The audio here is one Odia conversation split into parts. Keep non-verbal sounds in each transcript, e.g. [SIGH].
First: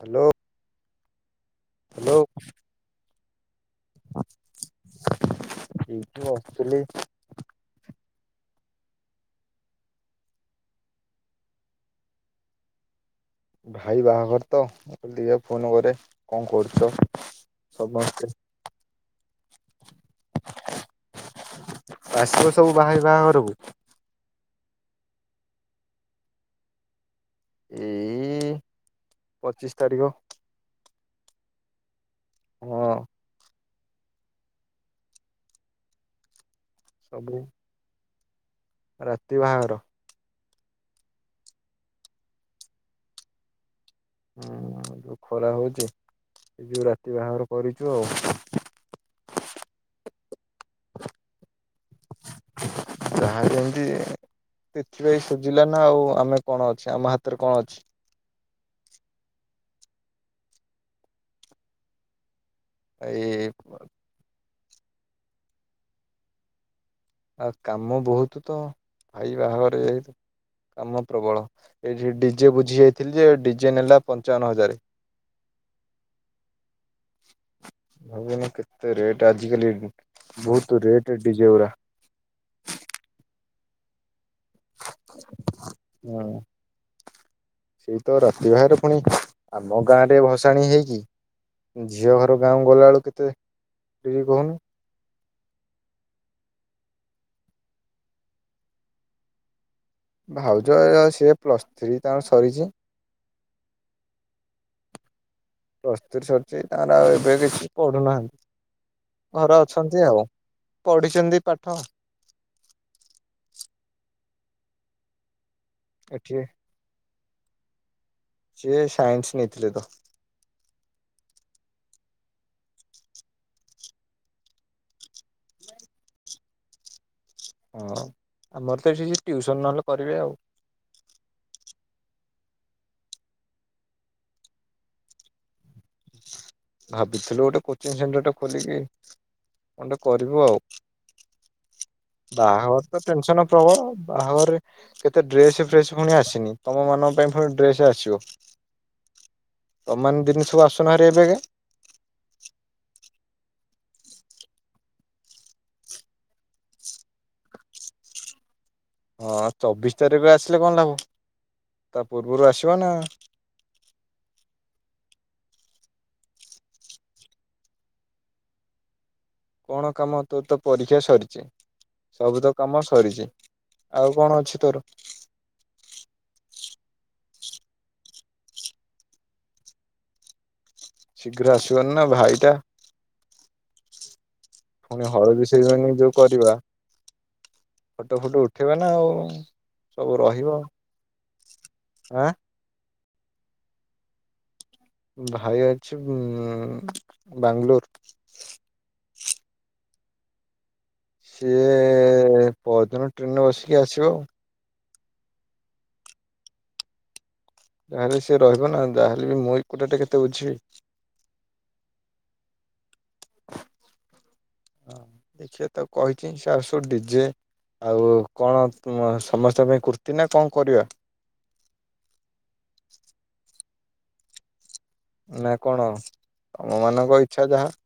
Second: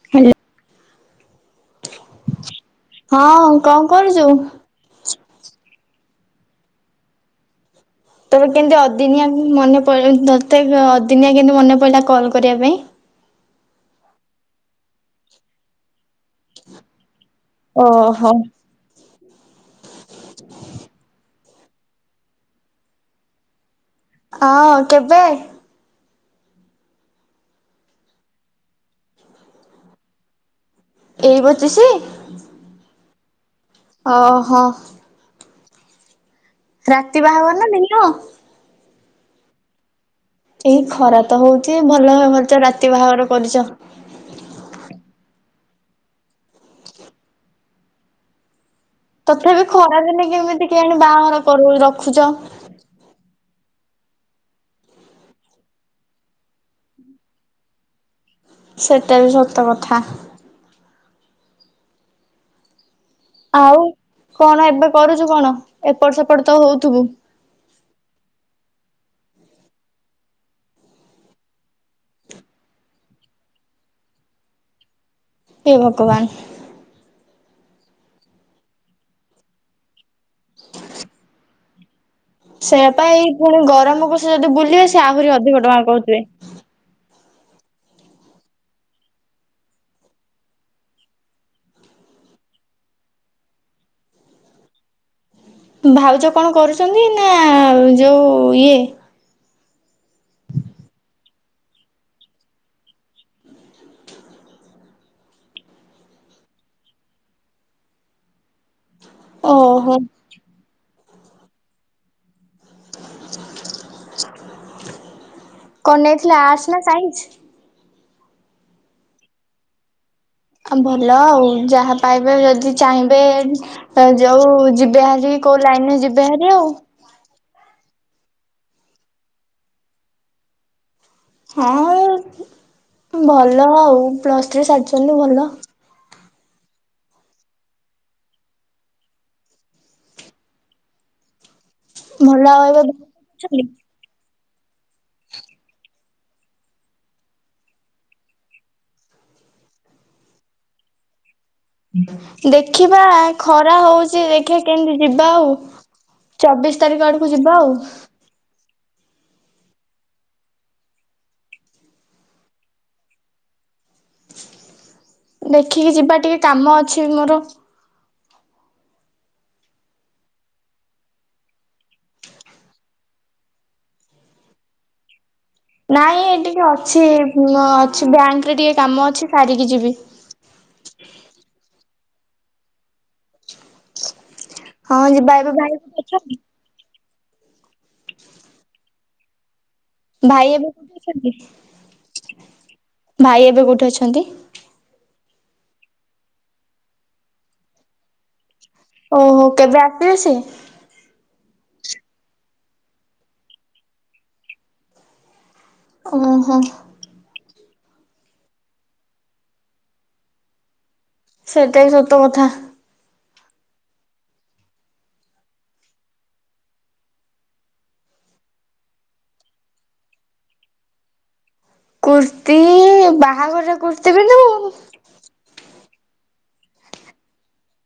ହାଲୋ। ହ୍ୟାଲୋ। ହାଲୋ। ହଁ କଣ କରୁଛୁ। ଏଇଠି ବସଥିଲି। ତୋର କେମତି ଅଦିନିଆ ଉମ ମନେ ପ ତତେ ଅ ଅଦିନିଆ କେମତି ମନେ ପଇଲା କଲ କରିବା ପାଇଁ। ଭାଇ ବାହାଘର ତ ମୁଁ କହିଲି ଟିକେ ଫୋନ କରେ। କଣ କରୁଛ ଓହୋ। ସମସ୍ତେ। ଆସିବ ସବୁ ଭାଇ ବାହାଘରକୁ। ହଁ କେବେ। ଏଇ ପଚିଶ ତାରିଖ। ଏଇ ପଚିଶି। ହଁ ଓହୋ। ରାତି ସବୁ ବାହାଘର ନା ଦିନ। ରାତି ବାହାଘର। ଏଇ ଖରା ତ ହଉଛି ଭଲ କରିଚ ରାତି ବାହାଘର କରିଚ। ହୁଁ ଯୋଉ ଖରା ହଉଛି ସେଇ ଯୋଗୁ ରାତି ବାହାଘର କରିଛୁ ଆଉ। ତଥାପି ଖରାଦିନି କେମିତି କିଆଣି ବାହାଘର କରୁ ରଖୁଛ। ସେଥିପାଇଁ ସୁଝିଲା ନା ଆଉ ଆମେ କଣ ଅଛେ ଆମ ହାତରେ କଣ ଅଛି। ସେଟା ବି ସତ କଥା। ଏଇ ଆଉ ପ କଣ ଏବେ କରୁଛୁ କଣ ଏପଟ ସେପଟ ତ ହଉ। ଥୁବୁ। ଆଉ କାମ ବହୁତୁ ତ ଭାଇ ବାହାଘରେ ଏଇ ତ କାମ ପ୍ରବଳ ଏଇଠି ଡି ଜେ ବୁଝି ଯାଇଥିଲି ଯେ ଡି ଜେ ନେଲା ପଞ୍ଚାବନ ହଜାରେ। ଏ ଭଗବାନ। ଭଗବାନ କେତେ ରେଟ ଆଜିିକାଲି। ବହୁତୁ ରେଟ ଡି ଜେ ଗୁରା। ସେୟା ପା ଏଇ ପୁଣି ଗରମ କୁ ଯଦି ବୁଲିବେ ସେ ଆହୁରି ଅଧିକ ଟଙ୍କା କହୁଥିବେ। ହୁଁ ସେଇ ତ ରାତି ବାବାଘର ପୁଣି ଆମ ଗାଁ ରେ ଭସାଣି ହେଇକି ଝିଅ ଘର ଗାଁ ଗଲା ବେଳୁ କେତେ ଠି କହୁନୁ। ଭାଉଜ କଣ କରୁଛନ୍ତି ନା ଯୋଉ ଇଏ। ଭାଉଜ ସିଏ ପ୍ଲସ ଥ୍ରୀ ତାଙ୍କ ସରିଛି। ପ୍ରସ ତ୍ରି ସରଛି ତାଙ୍କର ଆଉ ଏବେ କିଛି ପଢୁନାହାନ୍ତି। ଘରେ ଓହୋ ଅଛନ୍ତି ଆଉ। ପଢ଼ିଛନ୍ତି ପାଠ। [INAUDIBLE] କଣ ଏଠି ନେଇଥିଲା ଆର୍ଟସ୍ ନା ସାଇନ୍ସ ସିଏ ସାଇନ୍ସ ନେଇଥିଲେ ତ ଭଲ ଆଉ ଯାହା ପାଇବେ ଯଦି ଚାହିଁବେ ଯୋଉ ଯିବେ ହାରି କୋଉ ଲାଇନରେ ଯିବେ ହାରି ଆଉ ହଁ ଆମର ତ ଯୋଉ ଟିଉସନ ନହେଲେ କରିବେ ଆଉ ହଁ ଭଲ ଆଉ ପ୍ଲସ୍ ଥ୍ରୀ ସାରିଛନ୍ତି ଭଲ। ଭାବିଥିଲୁ ଗୋଟେ କୋଚିଂ ସେଣ୍ଟର ଟା ଖୋଲିକି ଗୋଟେ କରିବୁ ଆଉ। ଭଲ ଆଉ ବାହାଘର ଏବେ ତ ଟେନସନ ପ୍ରବଳ ବାହାଘରରେ। କେତେ ଡ୍ରେସ ଫ୍ରେସ ପୁଣି ଆସିନି ତମ ମାନଙ୍କ ପାଇଁ ପୁଣି ଡ୍ରେସ ଆସିବ ତମ ଦିନି ସବୁ ଆସୁନ ହେରି ଏବେ କା ଦେଖିବା ଖରା ହଉଛି ଦେଖିବା କେମିତି ଯିବା ଆଉ ଚବିଶ ତାରିଖ ଆଡକୁ ଯିବା ଆଉ। ହଁ ଚବିଶ ତାରିଖରେ ଆସିଲେ କଣ ଲାଭ ତା ପୂର୍ବରୁ ଆସିବ ନା। ଦେଖିକି ଯିବା ଟିକେ କାମ ଅଛି ମୋର। କଣ କାମ ତୋର ତ ପରୀକ୍ଷା ସରିଛି ସବୁ ତ କାମ ସରିଛି ଆଉ କଣ ଅଛି ତୋର। ନାଇଁ ଟିକେ ଅଛି ଅଛି ଏ ବ୍ୟାଙ୍କରେ ଟିକେ କାମ ଅଛି ସାରିକି ଯିବି। ଶୀଘ୍ର ଆସିବନି ନା ଭାଇଟା ହଁ ପୁଣି ଯିବା ହଳଦୀ ଇବା ଭାଇ ସେରିମନି ଯୋଉ ଦେଖିବାନି। କରିବା ଫଟୋ ଫୁଟ ଉଠେଇବା ନା ଆଉ। ସବୁ ରହିବ ଭାଇ ଏବେ କୋଉଠି ଅଛନ୍ତି? ଆଁ ଭାଇ ଏବେ କୋଉଠି ଅଛନ୍ତି? ଭାଇ ଅଛି ଉ ବାଙ୍ଗଲୋର। ଓହୋ କେବେ ଆସିବେ ସେ ସିଏ ପଦିନ ଟ୍ରେନ ରେ ବସିକି ଆସିବ ଆଉ। ଓ ହୋ। ଯାହେଲେ ସି ରହିବ ନା ଯହେଲେ ବି ମୁଁ ଏକୁଟିଏ କେତେ ବୁଝିବି? ସେଇଟା ସତ କଥା। ହ ଦେଖେ ତ କହିଛି ସେ ଆସୁ ଡିଜେ ଆଉ କଣ ସମସ୍ତଙ୍କ ପାଇଁ କୁର୍ତ୍ତି ନା କଣ କରିବା। କୁର୍ତ୍ତିୀ ବାହାଘରର କୁର୍ତି ପିନ୍ଧିବୁ ନା କଣ? ଆମମାନଙ୍କ ଇଚ୍ଛା ଯାହା।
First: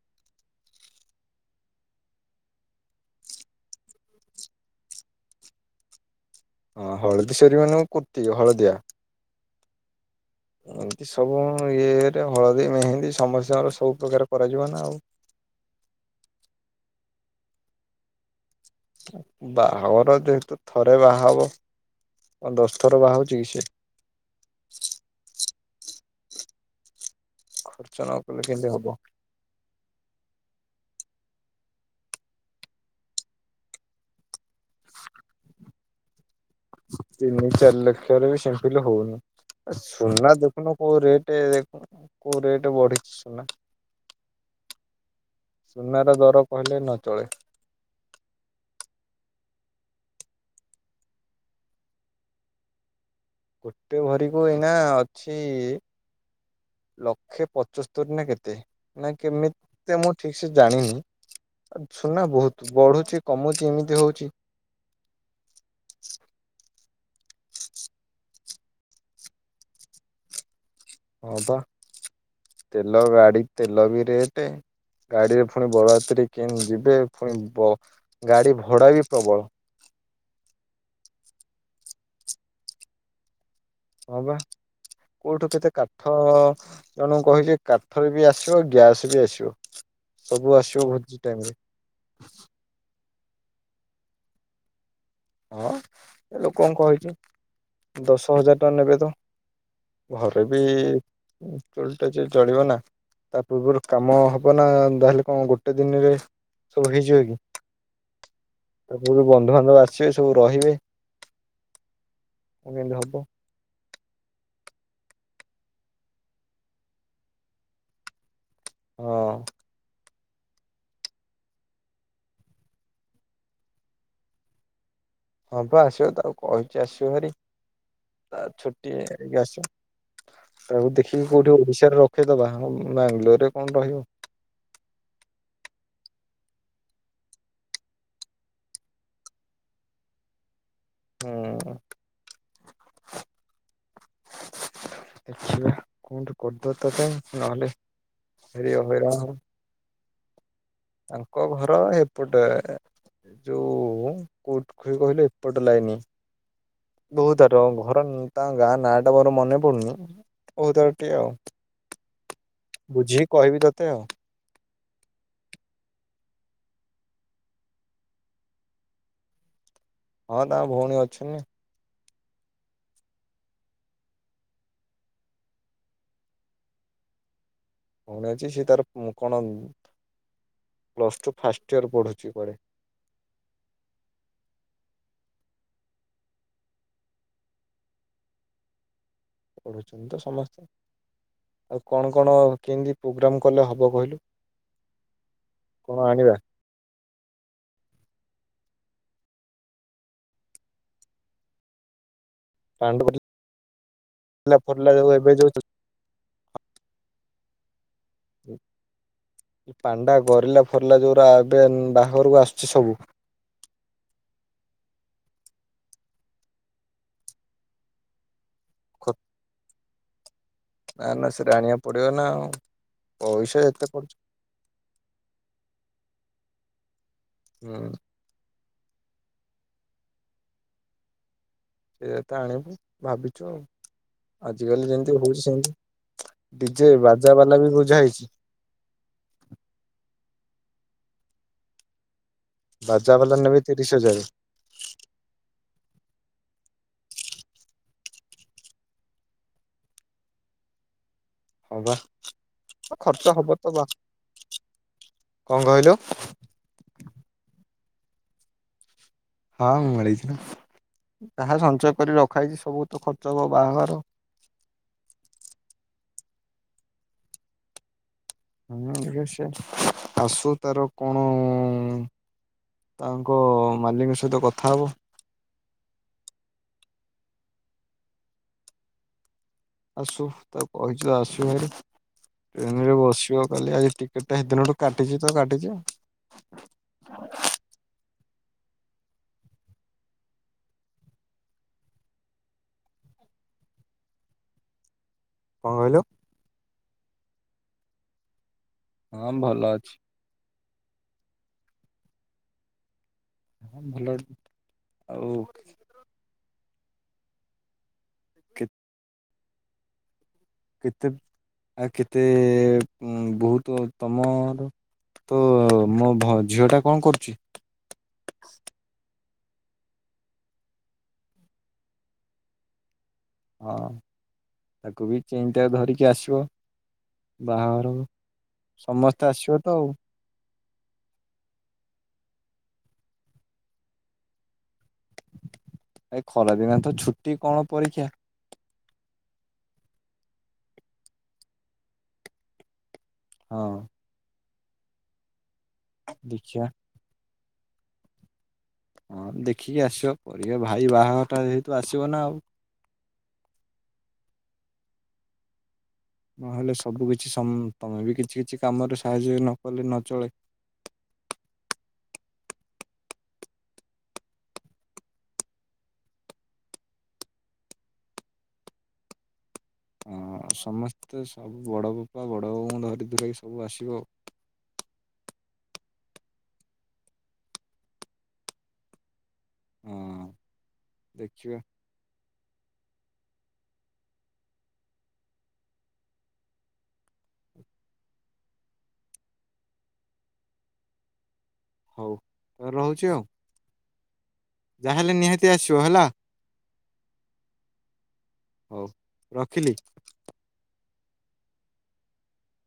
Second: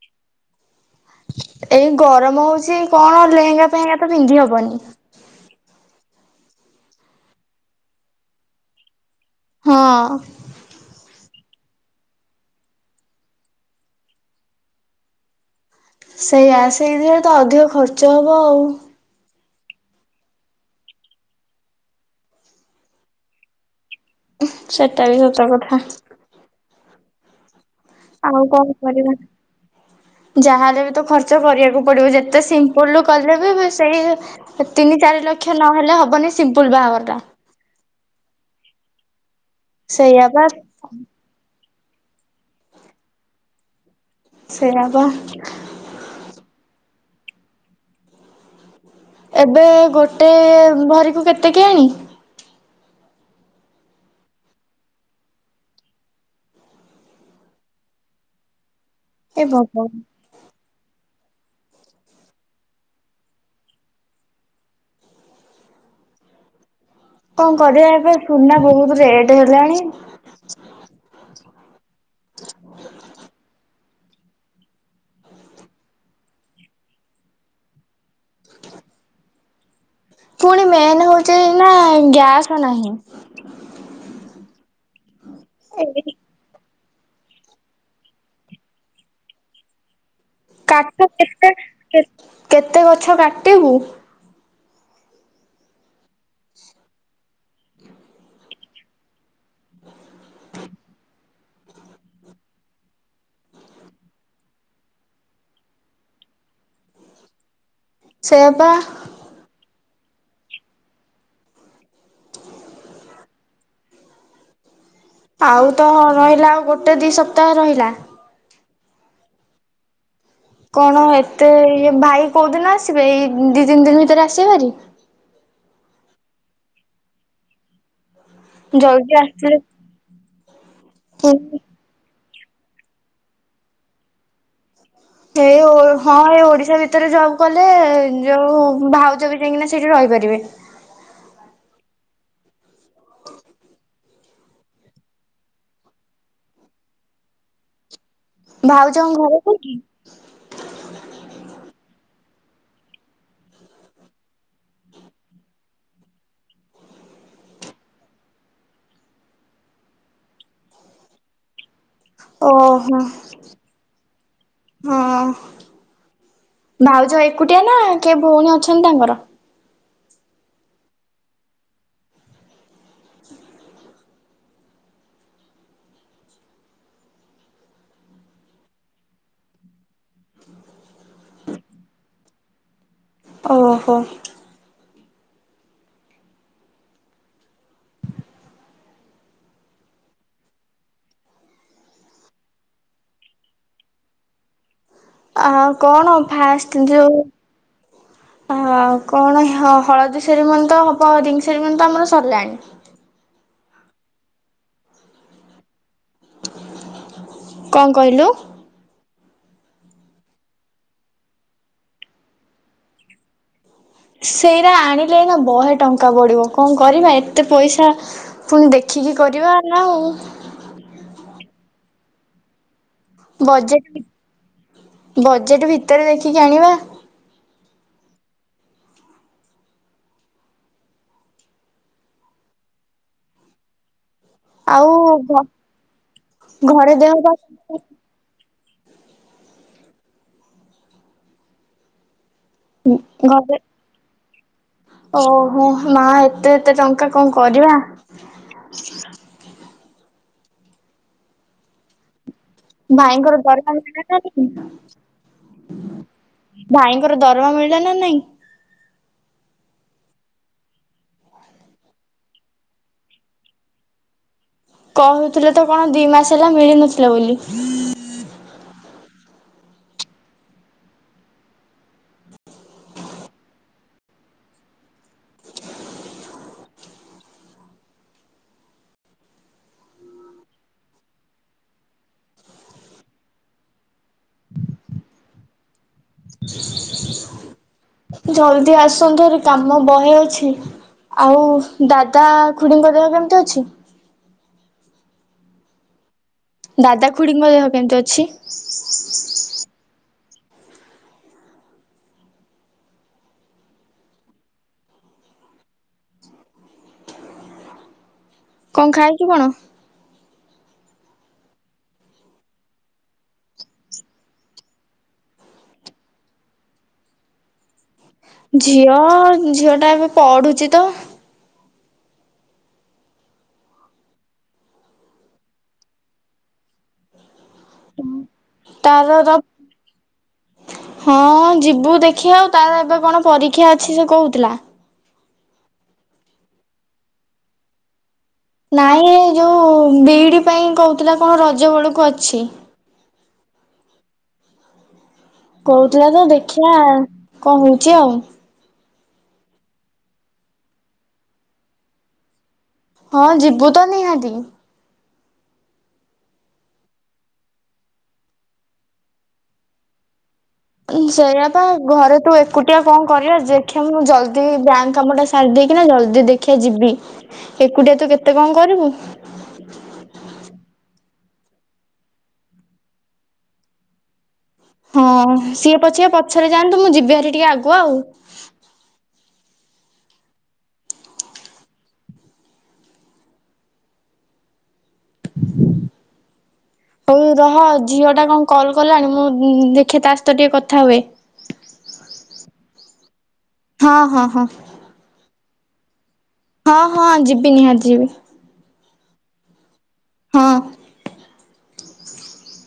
ଏଇ ଗରମ ହଉଛି କଣ ଲେହେଙ୍ଗା ଫେହେଙ୍ଗା ତ ପିନ୍ଧି ହବନି। ହଁ ହଳଦୀ ସେରିମନୀଙ୍କୁ କୁର୍ତ୍ତି ହଳଦିଆ ହଁ। ଏମିତି ସବୁ ଇଏରେ ହଳଦୀ ମେହେନ୍ଦୀ ସମସ୍ତଙ୍କର ସବୁ ପ୍ରକାର କରାଯିବ ନା ଆଉ। ସେଇଆ ସେଇଥିରେ ତ ଅଧିକ ଖର୍ଚ୍ଚ ହବ ଆଉ। ବାହାଘର ଯେହେତୁ ଥରେ ବାହା ହବ କଣ ଦଶ ଥର ବାହା ହଉଛି କି ସେ। ସେଇଟା ବି ସତ କଥା। ଖୁର୍ ଆଉ କଣ କରିବା ଯାହାଲେ ବି ତ ଖର୍ଚ୍ଚ କରିବାକୁ ପଡିବ ଯେତେ ସିମ୍ପଲ କଲେ ବି ସେଇ ତିନି ଚାରି ଲକ୍ଷ ନହେଲେ ହବନି। ସିମ୍ପୁଲ ବାହାଘର ଟା। ଖେର ବି ସେମପିଲ ରେ ହଉନି। ଏ ସେଇଆ ସୁନା ବା ଦେଖୁନ କୋଉ ରେଟେ ଦେ କୋଉ ରେଟ୍ ବଢିଛି ସୁନା? ସେଇଆ ବା ସୁନା ର ଦର କହିଲେ ନ ତଳେ ଏବେ ଗୋଟେ ଭରିକୁ କେତେ କିଆଣି? ଗୋଟେ ଭରିକୁ ଏଇନା ଅଛି ଲକ୍ଷେ ପଞ୍ଚସ୍ତରୀ ନା କେତେ। ନା ଏ ଭଗବାନ କେମିତି ମୁଁ ଠିକ ସେ ଜାଣିନି। ସୁନା ବହୁତ ବଢୁଚି କମୁଚି ଏମିତି ହଉଚି। କଣ କରିବା ଏବେ ସୁନା ବହୁତ ରେଟ୍ ହେଲାଣି? ହଁ ପା ତେଲ ଗାଡି ତେଲ ବି ରେଟେ ଗାଡିରେ ଫୁଣି ବରରାତ୍ରୀ କେମତି ଯିବେ ଫୁଣି ବ ଗାଡ଼ି ଭଡ଼ା ବି ପ୍ରବଳ। ପୁଣି ମେନ୍ ହଉଚି ନା ଗ୍ୟାସ୍ ନାହିଁ। ହଁ ପା। କୋଉଠୁ କେତେ ଏଇ କାଠ ଜଣଙ୍କୁ କହିଚି କାଠ ବି ଆସିବ, ଗ୍ୟାସ୍ ବି ଆସିବ। ସବୁ ଆସିବ କାଠ ଭୋଜି ଟାଇମ କେତେ ରେ କେତେ ଗଛ କା ଟି ବୁ ହଁ ଏ ଲୋକଙ୍କୁ କହିଚି ଦଶ ହଜାର ଟଙ୍କା ନେବେ ତ, ଘରେ ବି [UNINTELLIGIBLE] ଚଳିବ ନା ତା ପୂର୍ବରୁ କାମ ହବ ନା ତାହେଲେ କଣ ଗୋଟେ ଦିନରେ ସବୁ ହେଇଯିବ କି। ସେଇଆ ପା ତା ପୁରୁ ବନ୍ଧୁବାନ୍ଧବ ଆସ ସିଏ ସବୁ ରହିବେ ଆମ ଏମତି ହବ ଆଉ ତ ରହିଲା ଆଉ ଗୋଟେ ଦି ସପ୍ତାହ ରହିଲା। ହଁ। କଣ ଏତେ ଇଏ ଭାଇ କୋଉ ଦିନ ଆସିବେ ଏଇ ଦି ତିନି ଦିନ ଭିତରେ ଆସିବେ ଭାରି? ହଁ ପା ଆସିବ ତାକୁ କହିଚି ଆସିବ ଭାରି। ତା ଛୁଟି ଜଲଦି ନେଇକି ଆସିଥିଲେ ଆସିବ, ତାକୁ ଦେଖିକି କୋଉଠି ଓଡିଶାର [UNINTELLIGIBLE] ଦବା ହଁ ବାଙ୍ଗାଲୋରରେ କଣ ରହିବ। ଏଇଅ ହଁ ଏଇ ଓଡିଶା ଭିତରେ ଜବ୍ କଲେ ଯୋଉ ଭାଉଜ ବି ଯାଇକିନା ସେଇଠି ରହିପାରିବେ। ହୁଁ ଦେଖିବା କଣ ଗୋଟେ କର ଦବା ଚଥାପି ନହଲେ ଭାଉଜଙ୍କ ଘର କୋଉଠି? ତାଙ୍କ ଘର ହେପଟେ ଯୋଉ କୋଉଠୁ କିଏ କହିଲେ ଏପଟ ଲାଇନି, ବହୁତ ଆ-ରଙ୍ଗ ଘର ତାଙ୍କ ଗାଁ ନାଁ ଟା ମୋର ମନେ ପଡୁନି ବହୁ ତାର ଟି ଆଉ। ଓହୋ ବୁଝିକି କହିବି ତତେ ଆଉ। ହଁ ଭାଉଜ ଏକୁଟିଆ ନା କିଏ ଭଉଣୀ ଅଛନ୍ତି ତାଙ୍କର? ହଁ ତାଙ୍କ ଭଉଣୀ ଅଛି ନା। ହଁ ଭଉଣୀ ଅଛି ସିଏ ତାର ଉଁ, କଣ ପ୍ଲସ୍ ଟୁ ଫାଷ୍ଟ ଇୟର ପଢ଼ୁଛି କୁଆଡ଼େ। ଓହୋ। ପଢ଼ୁଚନ୍ତି ତ ସମସ୍ତେ, ଆଉ କଣ କଣ କେମିତି ପ୍ରୋଗ୍ରାମ୍ କଲେ ହବ କହିଲୁ? ଆ କଣ ଫାଷ୍ଟ ଯୋଉ ହ କଣ ହ ହଳଦୀ ସେରୀମନି ତ ହବ ରିଙ୍ଗସେରୀମନି ତ ଆମର ସର୍ ଲାଣି। [UNINTELLIGIBLE] କଁଅଁ କଇଲୁ? ପାଣ୍ଡା ଗରିଲା ଫରିଲା ଯୋଉରା ଏବେ ବାହାଘରକୁ ଆସୁଛି ସବୁ ସେଇରା ଆଣିଲେ ଏଇନା ବହେ ଟଙ୍କା ପଡିବ। କଣ କରିବା ଏତେ ପଇସା? ପୁଣି ଦେଖିକି କରିବା ନାଇଁ। ନା ନା ସେ ଆଣିବା ପଡିବ ନା ଆଉ ପଇସା ଏତେ ବଜେଟ ଖର୍ଚ୍ଚ ବଜେଟ ଭିତରେ ଦେଖିକି ଆଣିବା। ହୁଁ। ସେଇରା ତ ଆଣିବୁ ଭାବିଚୁ ଆଉ। ଆଜ କାଲି ଆଉ ଯେମିତି ଘ ହଉଚି ସେମିତି ଡିଜେ ଘରେ ଦେହ ପା ବାଜା ବାଲା ବି ବୁଝା ହେଇଚି। ବାଜା ବାଲା ଘରେ ନେବେ ତିରିଶ ହଜାର। ଓହୋ ମା ଏତେ ଏତେ ଟଙ୍କା କଣ କରିବା? ହ ପା। ଭାଇଙ୍କର ଦରମା ମିଳିଲା ନାଁ କଣ କହିଲୁ ଭାଇଙ୍କର ଦରମା ମି ଳା ନା ନାଇଁ? ହଁ ମିଳିଚି ନା ଯାହା ସଞ୍ଚୟ କରି ରଖା ହେଇଛି ସବୁ ତ ଖର୍ଚ୍ଚ ହବ ବାହାଘର କହୁଥିଲେ ତ କଣ ଦି ମାସ ହେଲା ମିଳିନଥିଲା ବୋଲି? ହୁଁ ସେ ଆସୁ ତାର କଣ ତାଙ୍କ ମାଲିକ ସହିତ କଥା ହବ। ଆସୁ ତାକୁ କହିଚି ତ ଆସିବ ହେରି ଟ୍ରେନ ରେ ବସିବ କାଲି ଆଜି ଟିକେଟ ଟା ହେଦିନ ଠୁ କାଟିଚି ତ କାଟିଚି। ଜଲଦି ଆସନ୍ତୁ ହେରି କାମ ବହେ ଅଛି। ଆଉ ଦାଦା ଖୁଡିଙ୍କ ଦେହ କେମିତି ଅଛି? କଣ କଇଲୁ? ଦାଦା ଖୁଡିଙ୍କ ଦେହ କେମିତି ଅଛି? ହଁ ଭଲ ଅଛି ହଁ ଭଲ ଆଉ କେ କଣ ଖାଇଛୁ କଣ? କେତେ ଆ କେତେ ବହୁତ ତମର ତୋ-ମୋ-ଭ ଝିଅ ଟା କଣ କରୁଚି? ଝିଅ ଝିଅ ଟା ଏବେ ପଢୁଚି ତ ହଁ ତାକୁ ବି [UNINTELLIGIBLE] ଧରିକି ଆସିବ ବାହାଘର। ସମସ୍ତେ ଆସିବ ତ ଆଉ ହଁ ଯିବୁ ଦେଖିଆ ଆଉ ତାର ଏବେ କଣ ପରୀକ୍ଷା ଅଛି ସେ କହୁଥିଲା। ଏ ଖରା ଦିନ ତ ଛୁଟି। କଣ ପରୀକ୍ଷା? ନାଇଁ ଯୋଉ ବି ଇ ଡି ପାଇଁ କହୁଥିଲା କଣ ରଜ ବେଳକୁ ଅଛି। ହଁ। କଉଥିଲା ତ ଦେଖିବା ଦେଖିଆ। କଣ ହଉଛି ଆଉ। ହଁ ଦେଖିକି ଆସିବ ପରିବାର ଭାଇ ବାହାଘରଟା ଯେହେତୁ ଆସିବ ନା ଆଉ। ହଁ ଯିବୁ ତ ନିହାତି। ନହେଲେ ସବୁ କିଛି ତମେ ବି କିଛି କିଛି କାମରେ ସାହାଯ୍ୟ ନ କଲେ ନ ଚଳେ। ସେଇଆପା ଘରେ ତୁ ଏକୁଟିଆ କଣ କରିଆ। ଦେଖିବା ମୁ ଜଲଦି ବ୍ୟାଙ୍କ କାମ ଟା ସାରି ଦେଇକିନା ଜଲଦି ଦେଖିଆ ଯିବି। ଏକୁଟିଆ ତୁ କେତେ କଣ କରିବୁ। ହଁ ସମସ୍ତେ ସବୁ ବଡ ବାପା ବଡ ବାଉଙ୍କୁ ଧରି ଧୁରାକି ସବୁ ଆସିବ ଆଉ। ହଁ ସିଏ ପଛେ ପଛରେ ଯାଆନ୍ତୁ। ମୁଁ ଯିବି ହାରି ଟିକେ ଆଗୁଆ ଆଉ। ହଁ [INAUDIBLE] ଦେଖିବା। ହଉ ରହ ଝିଅ ଟା କଣ କଲ କଲାଣି ମୁଁ ଦେଖେ ତା ସହିତ ଟିକେ କଥା ହୁଏ। ହଉ ରହୁଛି ଆଉ। ହଁ ହଁ ହଁ। ଯାହାହେଲେ ନିହାତି ଆସିବ ହେଲା। ହଁ ହଁ ଯିବି ନିହାତି ଯିବି। ହଉ ରଖିଲି। ହଁ। [INAUDIBLE]